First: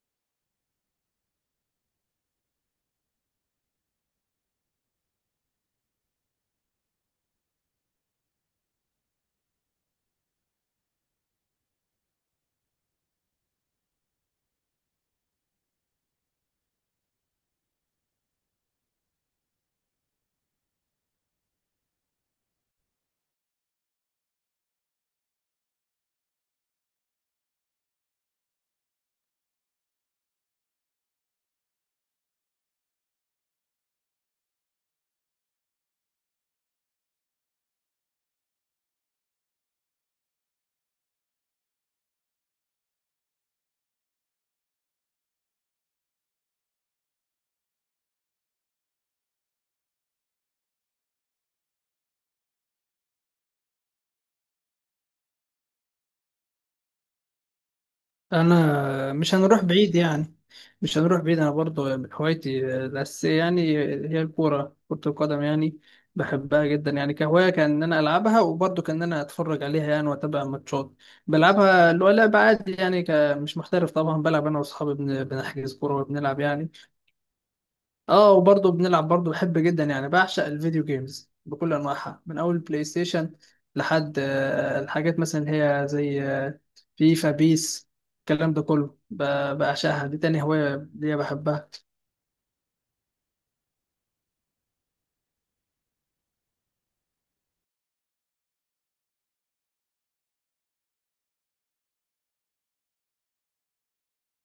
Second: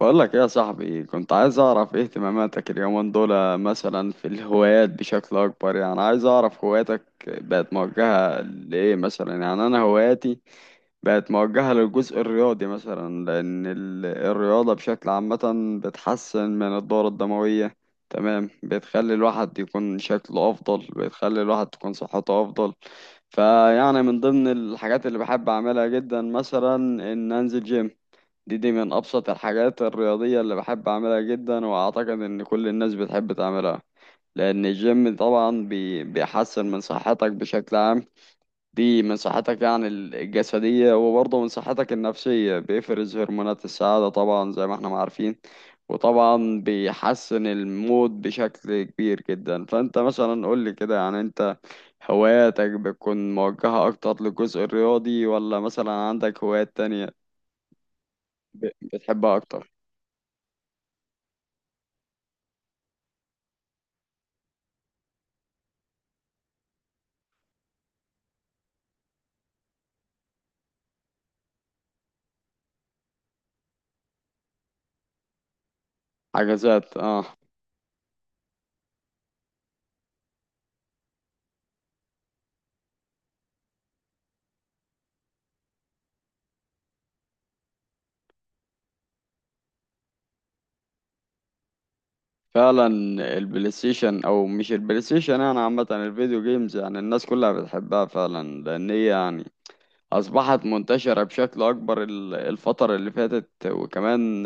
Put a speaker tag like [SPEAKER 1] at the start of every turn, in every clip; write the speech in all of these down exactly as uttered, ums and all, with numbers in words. [SPEAKER 1] بقول لك ايه يا صاحبي؟ كنت عايز اعرف ايه اهتماماتك اليومين دول، مثلا في الهوايات بشكل اكبر. يعني عايز اعرف هواياتك بقت موجهة لايه مثلا. يعني انا هواياتي بقت موجهة للجزء الرياضي مثلا، لان ال- الرياضة بشكل عامة بتحسن من الدورة الدموية. تمام، بتخلي الواحد يكون شكله افضل، بتخلي الواحد تكون صحته افضل. فيعني من ضمن الحاجات اللي بحب اعملها جدا مثلا ان انزل جيم. دي دي من أبسط الحاجات الرياضية اللي بحب أعملها جدا، وأعتقد إن كل الناس بتحب تعملها. لأن الجيم طبعا بي بيحسن من صحتك بشكل عام. دي من صحتك يعني ال- الجسدية، وبرضه من صحتك النفسية. بيفرز هرمونات السعادة طبعا زي ما احنا ما عارفين. وطبعا بيحسن المود بشكل كبير جدا. فأنت مثلا قول لي كده، يعني أنت هواياتك بتكون موجهة أكتر للجزء الرياضي، ولا مثلا عندك هوايات تانية ب-
[SPEAKER 2] انا مش
[SPEAKER 1] بتحبها
[SPEAKER 2] هنروح
[SPEAKER 1] أكتر؟
[SPEAKER 2] بعيد يعني. مش هنروح بعيد، انا برضو من هوايتي الاساسيه يعني هي الكوره، كره القدم يعني. بحبها جدا يعني، كهوايه كان ان انا العبها، وبرضو كان ان انا اتفرج عليها يعني واتابع ماتشات. بلعبها، اللي هو لعب عادي يعني، ك- مش محترف طبعا. بلعب انا واصحابي، بن- بنحجز كوره وبنلعب يعني.
[SPEAKER 1] حجزات، اه.
[SPEAKER 2] اه، وبرضه بنلعب. برضه بحب جدا يعني، بعشق الفيديو جيمز بكل انواعها، من اول بلاي ستيشن لحد آه، الحاجات مثلا اللي هي زي آه، فيفا، بيس، الكلام ده كله. ب- بعشقها، دي تاني هواية ليا بحبها.
[SPEAKER 1] فعلا البلاي ستيشن، او مش البلاي ستيشن، يعني عامه الفيديو جيمز يعني الناس كلها بتحبها فعلا. لان هي يعني اصبحت منتشره بشكل اكبر ال- الفتره اللي فاتت. وكمان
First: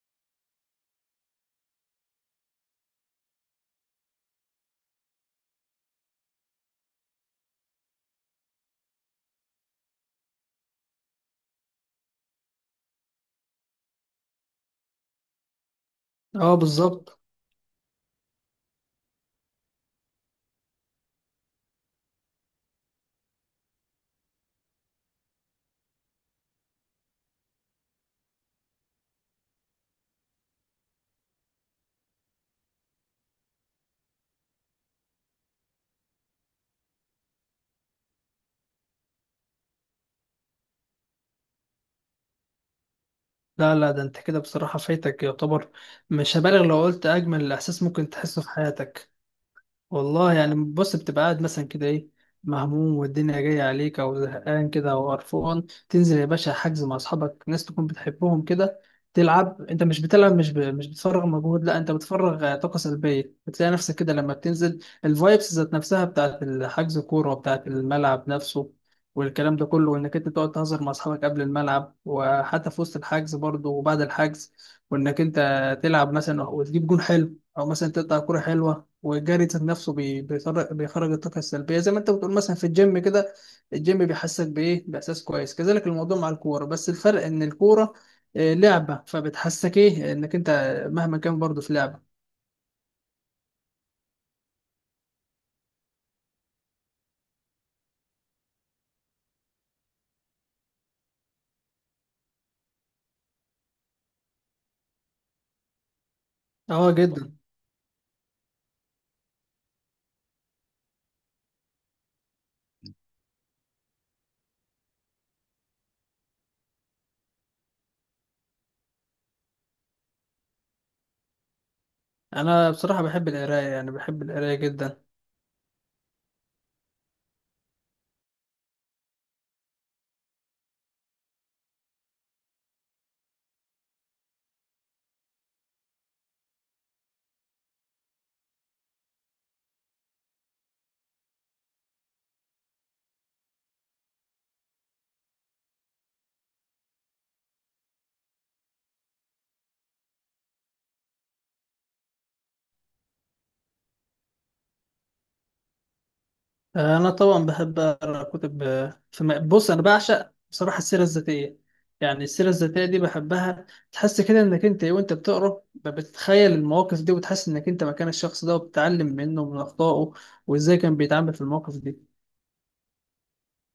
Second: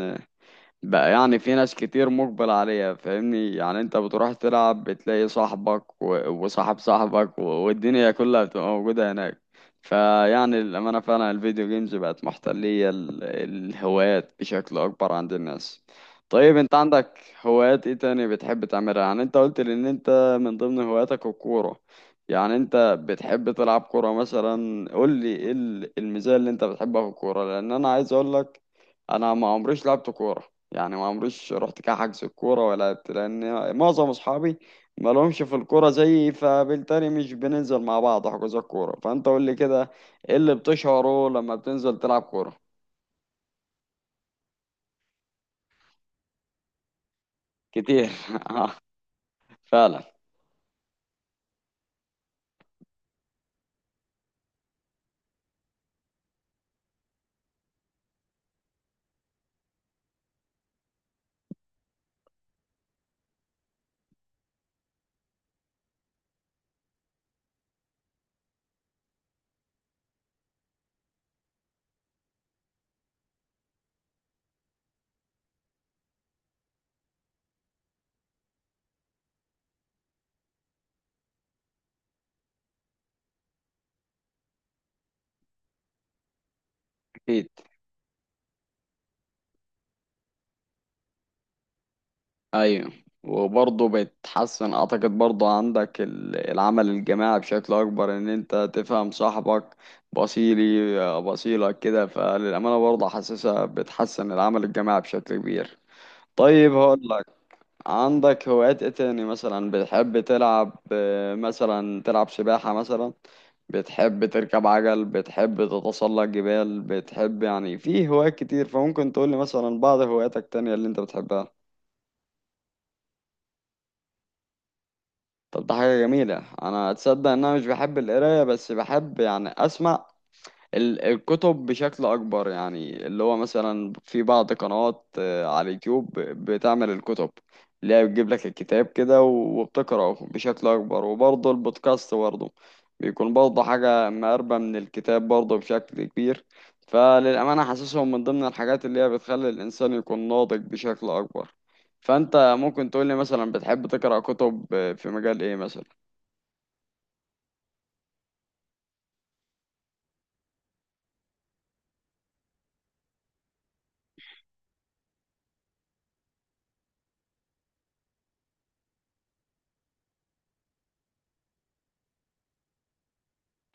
[SPEAKER 1] بقى يعني في ناس كتير مقبل عليها، فاهمني؟ يعني انت بتروح تلعب بتلاقي صاحبك و- وصاحب صاحبك و- والدنيا كلها بتبقى موجودة هناك. فيعني للأمانة فعلا الفيديو جيمز بقت محتلية ال- الهوايات بشكل أكبر عند الناس.
[SPEAKER 2] اه
[SPEAKER 1] طيب انت
[SPEAKER 2] بالظبط.
[SPEAKER 1] عندك هوايات ايه تاني بتحب تعملها؟ يعني انت قلت لي ان انت من ضمن هواياتك الكورة. يعني انت بتحب تلعب كورة مثلا. قول لي ايه ال- الميزة اللي انت بتحبها في الكورة، لان انا عايز اقول لك انا ما عمريش لعبت كورة. يعني ما عمريش رحت كحجز الكورة ولا لعبت، لأن معظم أصحابي ما لهمش في الكورة زيي، فبالتالي مش بننزل مع بعض حجوزات الكورة. فأنت قول لي كده، إيه اللي بتشعره لما بتنزل تلعب كورة؟
[SPEAKER 2] لا لا، ده انت كده بصراحة فايتك يعتبر. مش هبالغ لو قلت اجمل احساس ممكن
[SPEAKER 1] كتير
[SPEAKER 2] تحسه في
[SPEAKER 1] آه،
[SPEAKER 2] حياتك.
[SPEAKER 1] فعلا.
[SPEAKER 2] والله يعني، بص، بتبقى قاعد مثلا كده ايه، مهموم والدنيا جاية عليك، أو زهقان كده أو قرفان، تنزل يا باشا حجز مع أصحابك، ناس تكون بتحبهم كده، تلعب. أنت مش بتلعب، مش ب... مش بتفرغ مجهود، لا أنت بتفرغ آه، طاقة سلبية. بتلاقي نفسك كده لما بتنزل، الفايبس ذات نفسها بتاعت الحجز كورة، وبتاعت الملعب نفسه والكلام ده كله. وإنك أنت تقعد تهزر مع أصحابك قبل الملعب، وحتى في وسط الحجز برضه وبعد الحجز، وإنك أنت تلعب مثلا وتجيب جون حلو، أو مثلا تقطع كورة حلوة. والجري ذات نفسه بي- بيخرج بيخرج الطاقة السلبية، زي ما انت بتقول مثلا في الجيم كده. الجيم بيحسسك بإيه، بإحساس كويس. كذلك الموضوع مع الكورة، بس الفرق إن
[SPEAKER 1] أكيد.
[SPEAKER 2] الكورة آه، لعبة، فبتحسسك إيه، إنك انت مهما كان برضه في لعبة.
[SPEAKER 1] أيوه. وبرضه بتحسن، أعتقد برضه عندك ال- العمل الجماعي بشكل أكبر، إن أنت تفهم صاحبك بصيلي آه، بصيلك كده. فللأمانة برضه حاسسها بتحسن العمل الجماعي بشكل كبير. طيب
[SPEAKER 2] اه
[SPEAKER 1] هقول لك،
[SPEAKER 2] جدا.
[SPEAKER 1] عندك هوايات ايه تاني مثلا بتحب تلعب؟ آه، مثلا تلعب سباحة مثلا، بتحب تركب عجل، بتحب تتسلق جبال، بتحب. يعني في هوايات كتير، فممكن تقولي مثلا بعض هواياتك التانية اللي انت بتحبها.
[SPEAKER 2] انا بصراحة بحب القراية يعني، بحب القراية جدا.
[SPEAKER 1] طب ده حاجة جميلة. انا اتصدق ان انا مش بحب القراية، بس بحب يعني اسمع ال- الكتب بشكل أكبر. يعني اللي هو مثلا في بعض قنوات آه، على اليوتيوب ب- بتعمل الكتب اللي هي بتجيب لك الكتاب كده و- وبتقرأه بشكل أكبر. وبرضه البودكاست برضه بيكون برضه حاجة مقربة من الكتاب برضه بشكل كبير. فللأمانة حاسسهم من ضمن الحاجات اللي هي بتخلي الإنسان يكون ناضج بشكل أكبر. فأنت ممكن تقولي مثلا، بتحب تقرأ كتب آه، في مجال إيه مثلا؟
[SPEAKER 2] أنا طبعا بحب أقرأ كتب آه، في م- بص، أنا بعشق بصراحة السيرة الذاتية. يعني السيرة الذاتية دي بحبها، تحس كده إنك أنت وأنت بتقرأ ب- بتتخيل المواقف دي، وتحس إنك أنت مكان الشخص ده، وبتتعلم منه ومن أخطائه، وإزاي كان بيتعامل في المواقف دي.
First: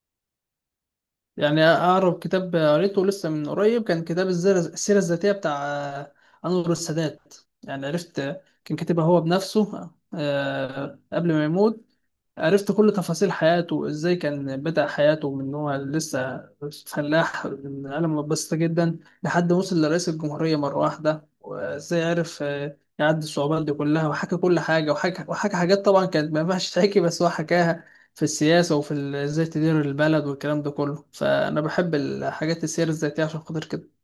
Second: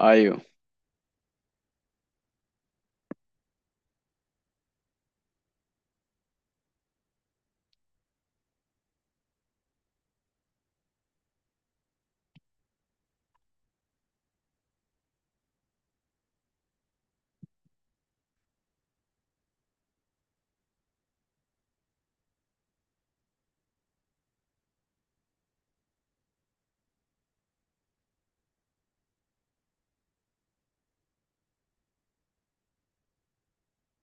[SPEAKER 1] أيوه.
[SPEAKER 2] يعني أقرب كتاب قريته لسه من قريب كان كتاب الزر- السيرة الذاتية بتاع آه، أنور السادات. يعني عرفت آه، كان كاتبها هو بنفسه آه، قبل ما يموت. عرفت كل تفاصيل حياته، ازاي كان بدأ حياته من هو لسه فلاح من عالم بسيطة جدا، لحد وصل لرئيس الجمهورية مرة واحدة، وازاي عرف آه، يعدي الصعوبات دي كلها، وحكى كل حاجة، وحكى وحكى حاجات طبعا كانت ما ينفعش تحكي، بس هو حكاها، في السياسة وفي ال- ازاي تدير البلد والكلام ده كله. فأنا بحب الحاجات السير الذاتية عشان خاطر كده.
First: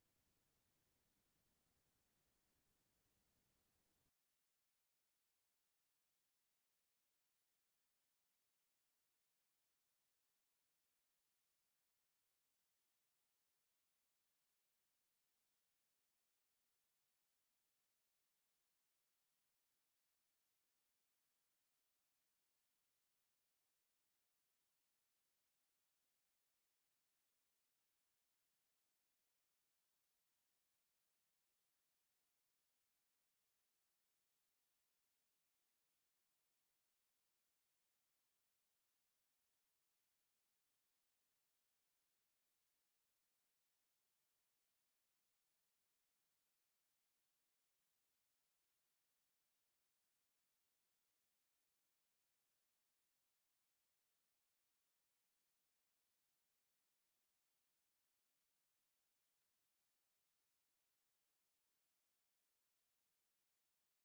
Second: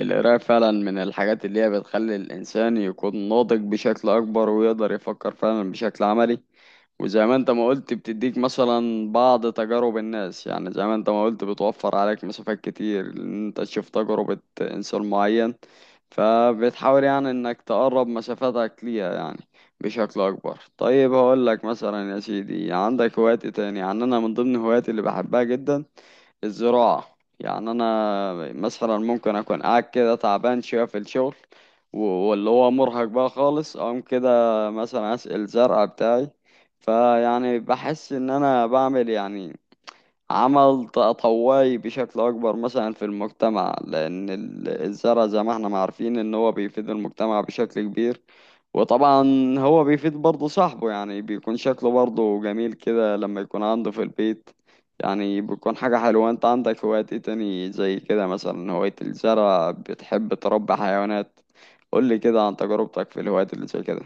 [SPEAKER 1] القراية فعلا من الحاجات اللي هي بتخلي الإنسان يكون ناضج بشكل أكبر، ويقدر يفكر فعلا بشكل عملي. وزي ما أنت ما قلت، بتديك مثلا بعض تجارب الناس. يعني زي ما أنت ما قلت بتوفر عليك مسافات كتير، إن أنت تشوف تجربة إنسان معين، فبتحاول يعني إنك تقرب مسافاتك ليها يعني بشكل أكبر. طيب هقول لك مثلا يا سيدي، عندك هوايات إيه تاني؟ يعني أنا من ضمن هواياتي اللي بحبها جدا الزراعة. يعني أنا مثلا ممكن أكون قاعد كده تعبان شوية في الشغل و- واللي هو مرهق بقى خالص، أقوم كده مثلا أسقي الزرع بتاعي. فيعني بحس إن أنا بعمل يعني عمل تطوعي بشكل أكبر مثلا في المجتمع، لأن ال- الزرع زي ما احنا ما عارفين إن هو بيفيد المجتمع بشكل كبير. وطبعا هو بيفيد برضه صاحبه، يعني بيكون شكله برضه جميل كده لما يكون عنده في البيت. يعني بيكون حاجة حلوة. انت عندك هوايات ايه تاني زي كده مثلا، هواية الزرع، بتحب تربي حيوانات؟ قولي كده عن تجربتك في الهوايات اللي زي كده.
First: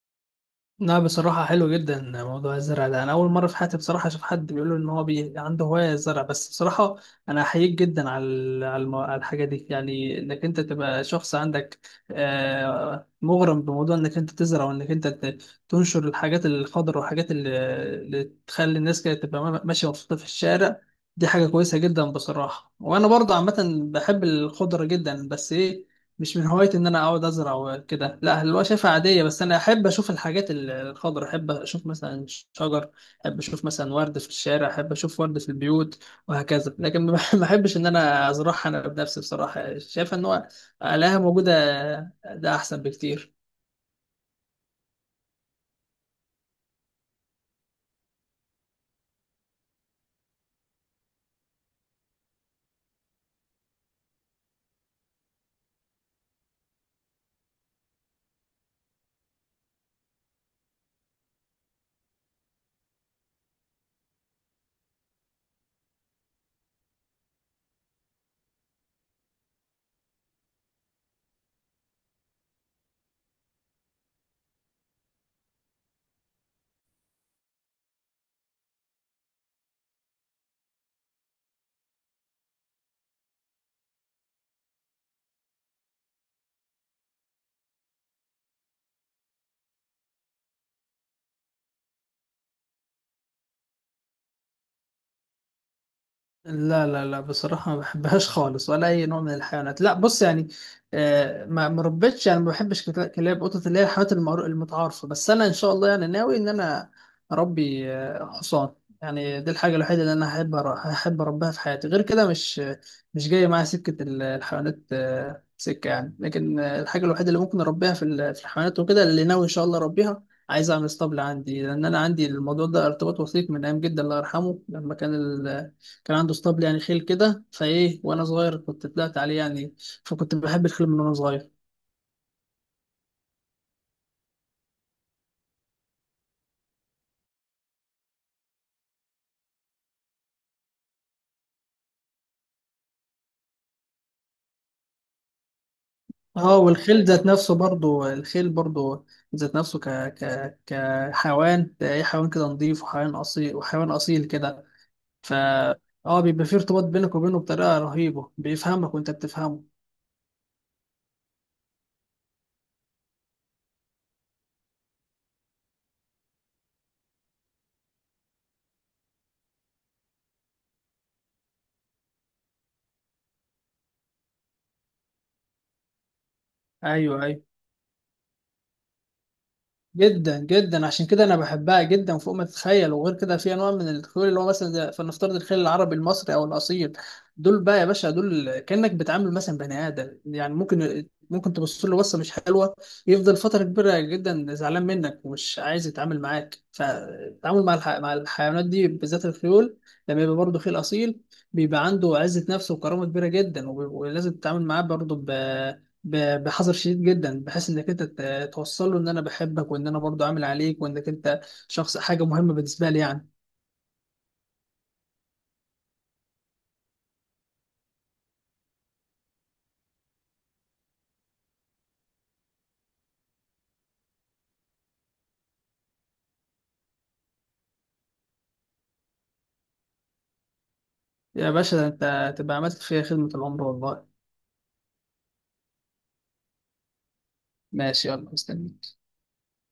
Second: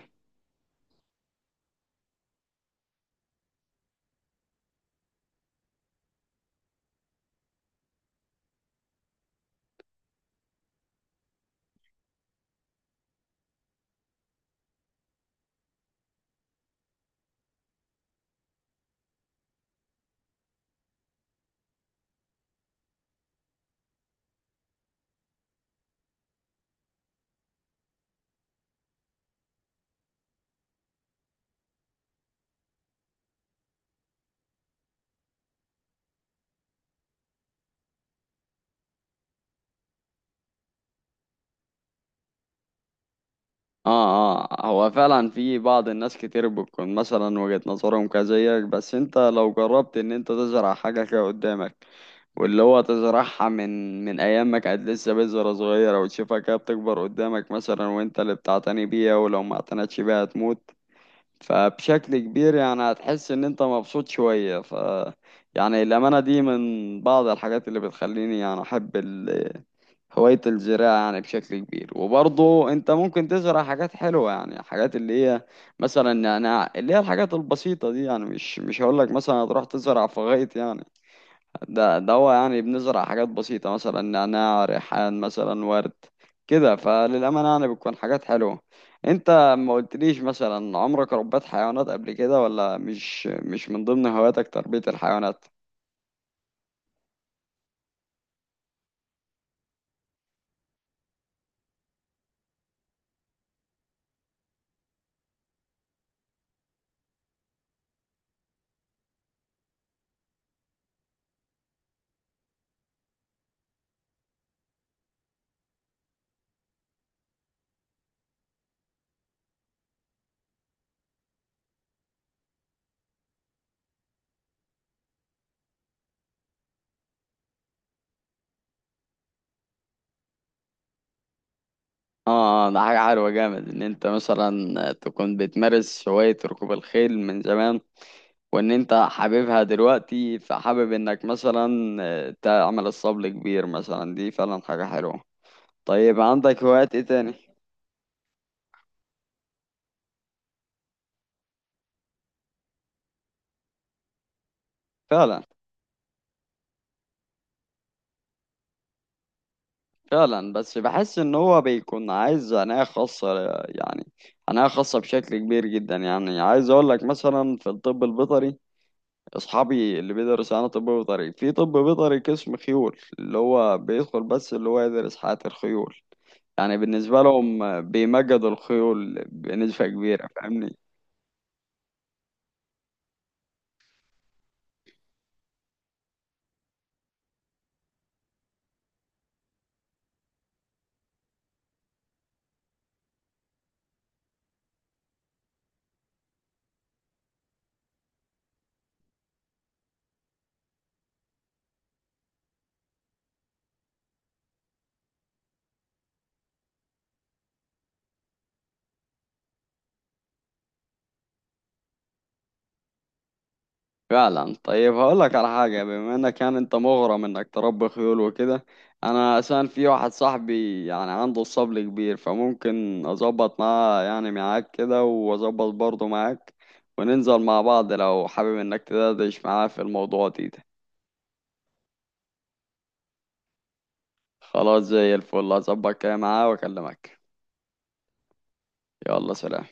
[SPEAKER 2] لا، بصراحة حلو جدا موضوع الزرع ده. أنا أول مرة في حياتي بصراحة أشوف حد بيقول إن هو بي... عنده هواية الزرع. بس بصراحة أنا أحييك جدا على ال- على الم- على الحاجة دي، يعني إنك أنت تبقى شخص عندك آه، مغرم بموضوع إنك أنت تزرع، وإنك أنت ت- تنشر الحاجات الخضر والحاجات اللي, اللي تخلي الناس كده تبقى ما- ماشية مبسوطة في الشارع. دي حاجة كويسة جدا بصراحة. وأنا برضه عامة بحب الخضرة جدا، بس إيه، مش من هوايتي ان انا اقعد ازرع وكده، لا، اللي هو شايفها عاديه. بس انا احب اشوف الحاجات ال- الخضرا، احب اشوف مثلا شجر، احب اشوف مثلا ورد في الشارع، احب اشوف ورد في البيوت، وهكذا. لكن ما ما احبش ان انا ازرعها انا بنفسي. بصراحه شايف ان هو الاقيها موجوده، ده احسن بكتير.
[SPEAKER 1] اه اه. هو فعلا في بعض الناس كتير بتكون مثلا وجهة نظرهم كزيك، بس انت لو جربت ان انت تزرع حاجة كده قدامك، واللي هو تزرعها من من ايام ما كانت لسه بذرة صغيرة، وتشوفها كده بتكبر قدامك مثلا، وانت اللي بتعتني بيها، ولو ما اعتنتش بيها هتموت. فبشكل كبير يعني هتحس ان انت مبسوط شوية. ف يعني الأمانة دي من بعض الحاجات اللي بتخليني يعني أحب هواية الزراعة يعني بشكل كبير. وبرضه انت ممكن تزرع حاجات حلوة، يعني حاجات اللي هي مثلا نعناع، اللي هي الحاجات البسيطة دي. يعني مش مش هقول لك مثلا هتروح تزرع فغيط يعني. ده ده هو يعني بنزرع حاجات بسيطة، مثلا نعناع، ريحان مثلا، ورد كده. فللأمانة يعني بتكون حاجات حلوة. انت ما قلتليش مثلا عمرك ربيت حيوانات قبل كده، ولا مش مش من ضمن هواياتك تربية الحيوانات؟
[SPEAKER 2] لا لا لا، بصراحة ما بحبهاش خالص، ولا أي نوع من الحيوانات. لا بص يعني آه، ما ما ربيتش يعني، ما بحبش كلا- كلاب قطط، اللي هي الحيوانات المعرو- المتعارفة. بس أنا إن شاء الله يعني، ناوي إن أنا أربي آه، حصان. يعني دي الحاجة الوحيدة اللي أنا هحب أر- هحب أربيها في حياتي. غير كده مش مش جاية معايا سكة ال- الحيوانات آه، سكة يعني. لكن آه، الحاجة الوحيدة اللي ممكن أربيها في ال- في الحيوانات وكده، اللي ناوي إن شاء الله أربيها، عايز أعمل اسطبل عندي. لأن أنا عندي الموضوع ده ارتباط وثيق من أيام جدا، الله يرحمه، لما كان ال- كان عنده اسطبل يعني، خيل كده، فايه وانا صغير كنت طلعت عليه يعني، فكنت بحب الخيل من وانا صغير.
[SPEAKER 1] اه. آه، ده حاجة حلوة جامد ان انت مثلا تكون بتمارس هواية ركوب الخيل من زمان، وان انت حاببها دلوقتي، فحابب انك مثلا آه، تعمل الصبل كبير مثلا. دي فعلا حاجة حلوة. طيب
[SPEAKER 2] اه اه.
[SPEAKER 1] عندك هوايات ايه
[SPEAKER 2] والخيل ذات
[SPEAKER 1] تاني؟
[SPEAKER 2] نفسه برضو، الخيل برضو ذات نفسه، ك ك كحيوان ده ايه، حيوان كده نظيف، وحيوان اصيل، وحيوان اصيل كده، ف
[SPEAKER 1] فعلا.
[SPEAKER 2] اه، بيبقى فيه ارتباط بينك وبينه بطريقه رهيبه، بيفهمك وانت بتفهمه.
[SPEAKER 1] فعلا بس بحس ان هو بيكون عايز عناية خاصة يعني، عناية خاصة بشكل كبير جدا. يعني عايز اقول لك مثلا في الطب البيطري، اصحابي اللي بيدرس انا طب بيطري، في طب بيطري قسم خيول اللي هو بيدخل بس اللي هو يدرس حياة الخيول. يعني بالنسبة
[SPEAKER 2] ايوه ايوه.
[SPEAKER 1] لهم بيمجدوا الخيول بنسبة كبيرة،
[SPEAKER 2] جدا
[SPEAKER 1] فاهمني؟
[SPEAKER 2] جدا، عشان كده انا بحبها جدا فوق ما تتخيل. وغير كده في انواع من الخيول، اللي هو مثلا زي- فلنفترض الخيل العربي المصري او الاصيل، دول بقى يا باشا، دول كانك بتعامل مثلا بني ادم يعني. ممكن ممكن تبص له بصه مش حلوه، يفضل فتره كبيره جدا زعلان منك، ومش عايز يتعامل معاك. فالتعامل مع الح... مع الحيوانات دي بالذات الخيول، لما يبقى برضه خيل اصيل، بيبقى عنده عزه نفس وكرامه كبيره جدا. وب- ولازم تتعامل معاه برضه ب... ب- بحذر شديد جدا، بحيث انك انت توصل له ان انا بحبك، وان انا برضو عامل عليك، وانك انت شخص، حاجه مهمه بالنسبه لي يعني.
[SPEAKER 1] فعلا. طيب هقول لك على حاجة، بما انك كان انت مغرم انك تربي خيول وكده، انا عشان في واحد صاحبي يعني عنده الصبل كبير، فممكن اظبط معاه يعني، معاك كده، واظبط برضه معاك وننزل مع بعض لو حابب انك تدردش معاه في الموضوع دي.
[SPEAKER 2] يا باشا، ده انت تبقى عملت فيها خدمه العمر والله.
[SPEAKER 1] خلاص، زي الفل، هظبط كده معاه واكلمك.
[SPEAKER 2] ماشي، يلا مستنيك.
[SPEAKER 1] يلا سلام.